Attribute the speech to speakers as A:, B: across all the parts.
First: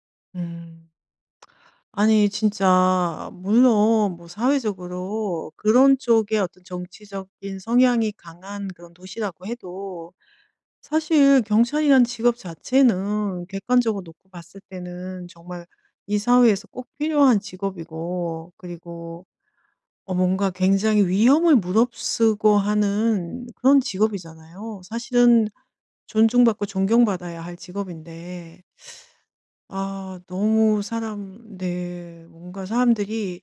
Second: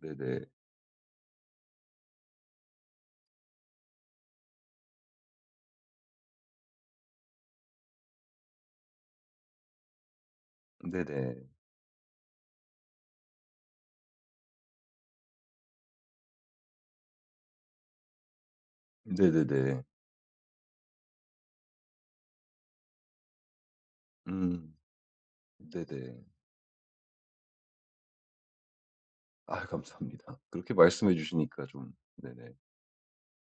A: 네네.
B: 음. 아니 진짜 물론 뭐 사회적으로 그런 쪽의 어떤 정치적인 성향이 강한 그런 도시라고 해도 사실
A: 네네.
B: 경찰이란 직업 자체는 객관적으로 놓고 봤을 때는 정말 이 사회에서 꼭 필요한 직업이고 그리고
A: 네네네.
B: 어 뭔가 굉장히 위험을 무릅쓰고 하는 그런
A: 음.
B: 직업이잖아요. 사실은
A: 네네.
B: 존중받고 존경받아야 할 직업인데.
A: 아유
B: 아.
A: 감사합니다. 그렇게
B: 너무
A: 말씀해
B: 사람
A: 주시니까 좀
B: 네.
A: 네네.
B: 뭔가 사람들이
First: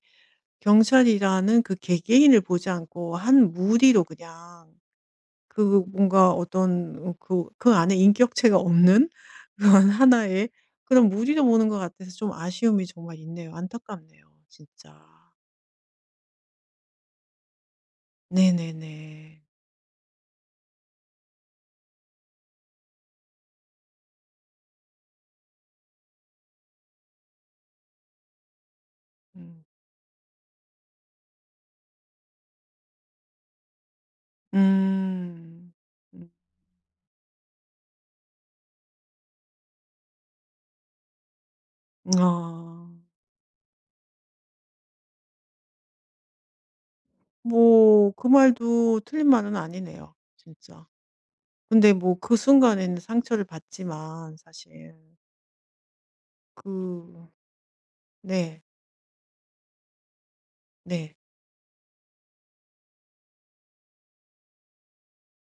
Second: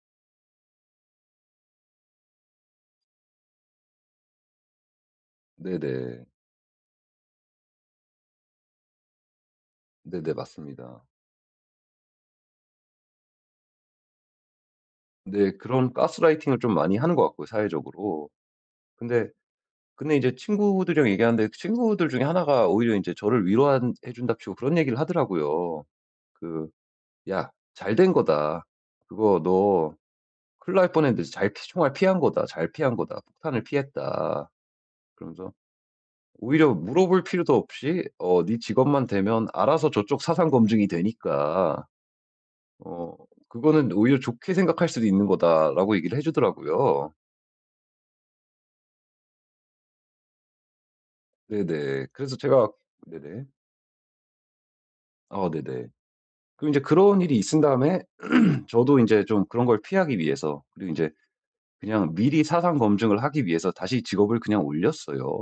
B: 경찰이라는 그 개개인을 보지 않고 한 무리로 그냥 그
A: 네네.
B: 뭔가 어떤 그 그 안에 인격체가 없는 그런
A: 네네.
B: 하나의
A: 맞습니다.
B: 그런 무리로 보는 것 같아서 좀 아쉬움이 정말 있네요. 안타깝네요, 진짜.
A: 네. 그런 가스라이팅을 좀 많이 하는 것 같고요, 사회적으로. 근데,
B: 네네네.
A: 근데 인제 친구들이랑 얘기하는데 친구들 중에 하나가 오히려 인제 저를 위로한 해 준답시고 그런 얘기를 하더라고요. 그 "야 잘 된 거다. 그거
B: 음.
A: 너 큰일 날 뻔했는데 잘 총알 피한 거다, 잘 피한 거다. 폭탄을 피했다." 그러면서
B: 음. 음.
A: 오히려 물어볼 필요도 없이 "어 네 직업만 대면 알아서 저쪽 사상 검증이 되니까
B: 아.
A: 어 그거는 오히려 좋게 생각할 수도 있는 거다."라고 얘기를 해주더라고요.
B: 뭐 그 말도 틀린 말은 아니네요, 진짜. 근데
A: 네네.
B: 뭐
A: 그래서
B: 그
A: 제가
B: 순간에는 상처를
A: 네네.
B: 받지만 사실.
A: 어 네네. 그 인제 그런
B: 그
A: 일이 있은 다음에
B: 네.
A: 저도 인제 좀 그런 걸 피하기 위해서 그리고 인제
B: 네.
A: 그냥 미리 사상 검증을 하기 위해서 다시 직업을 그냥 올렸어요.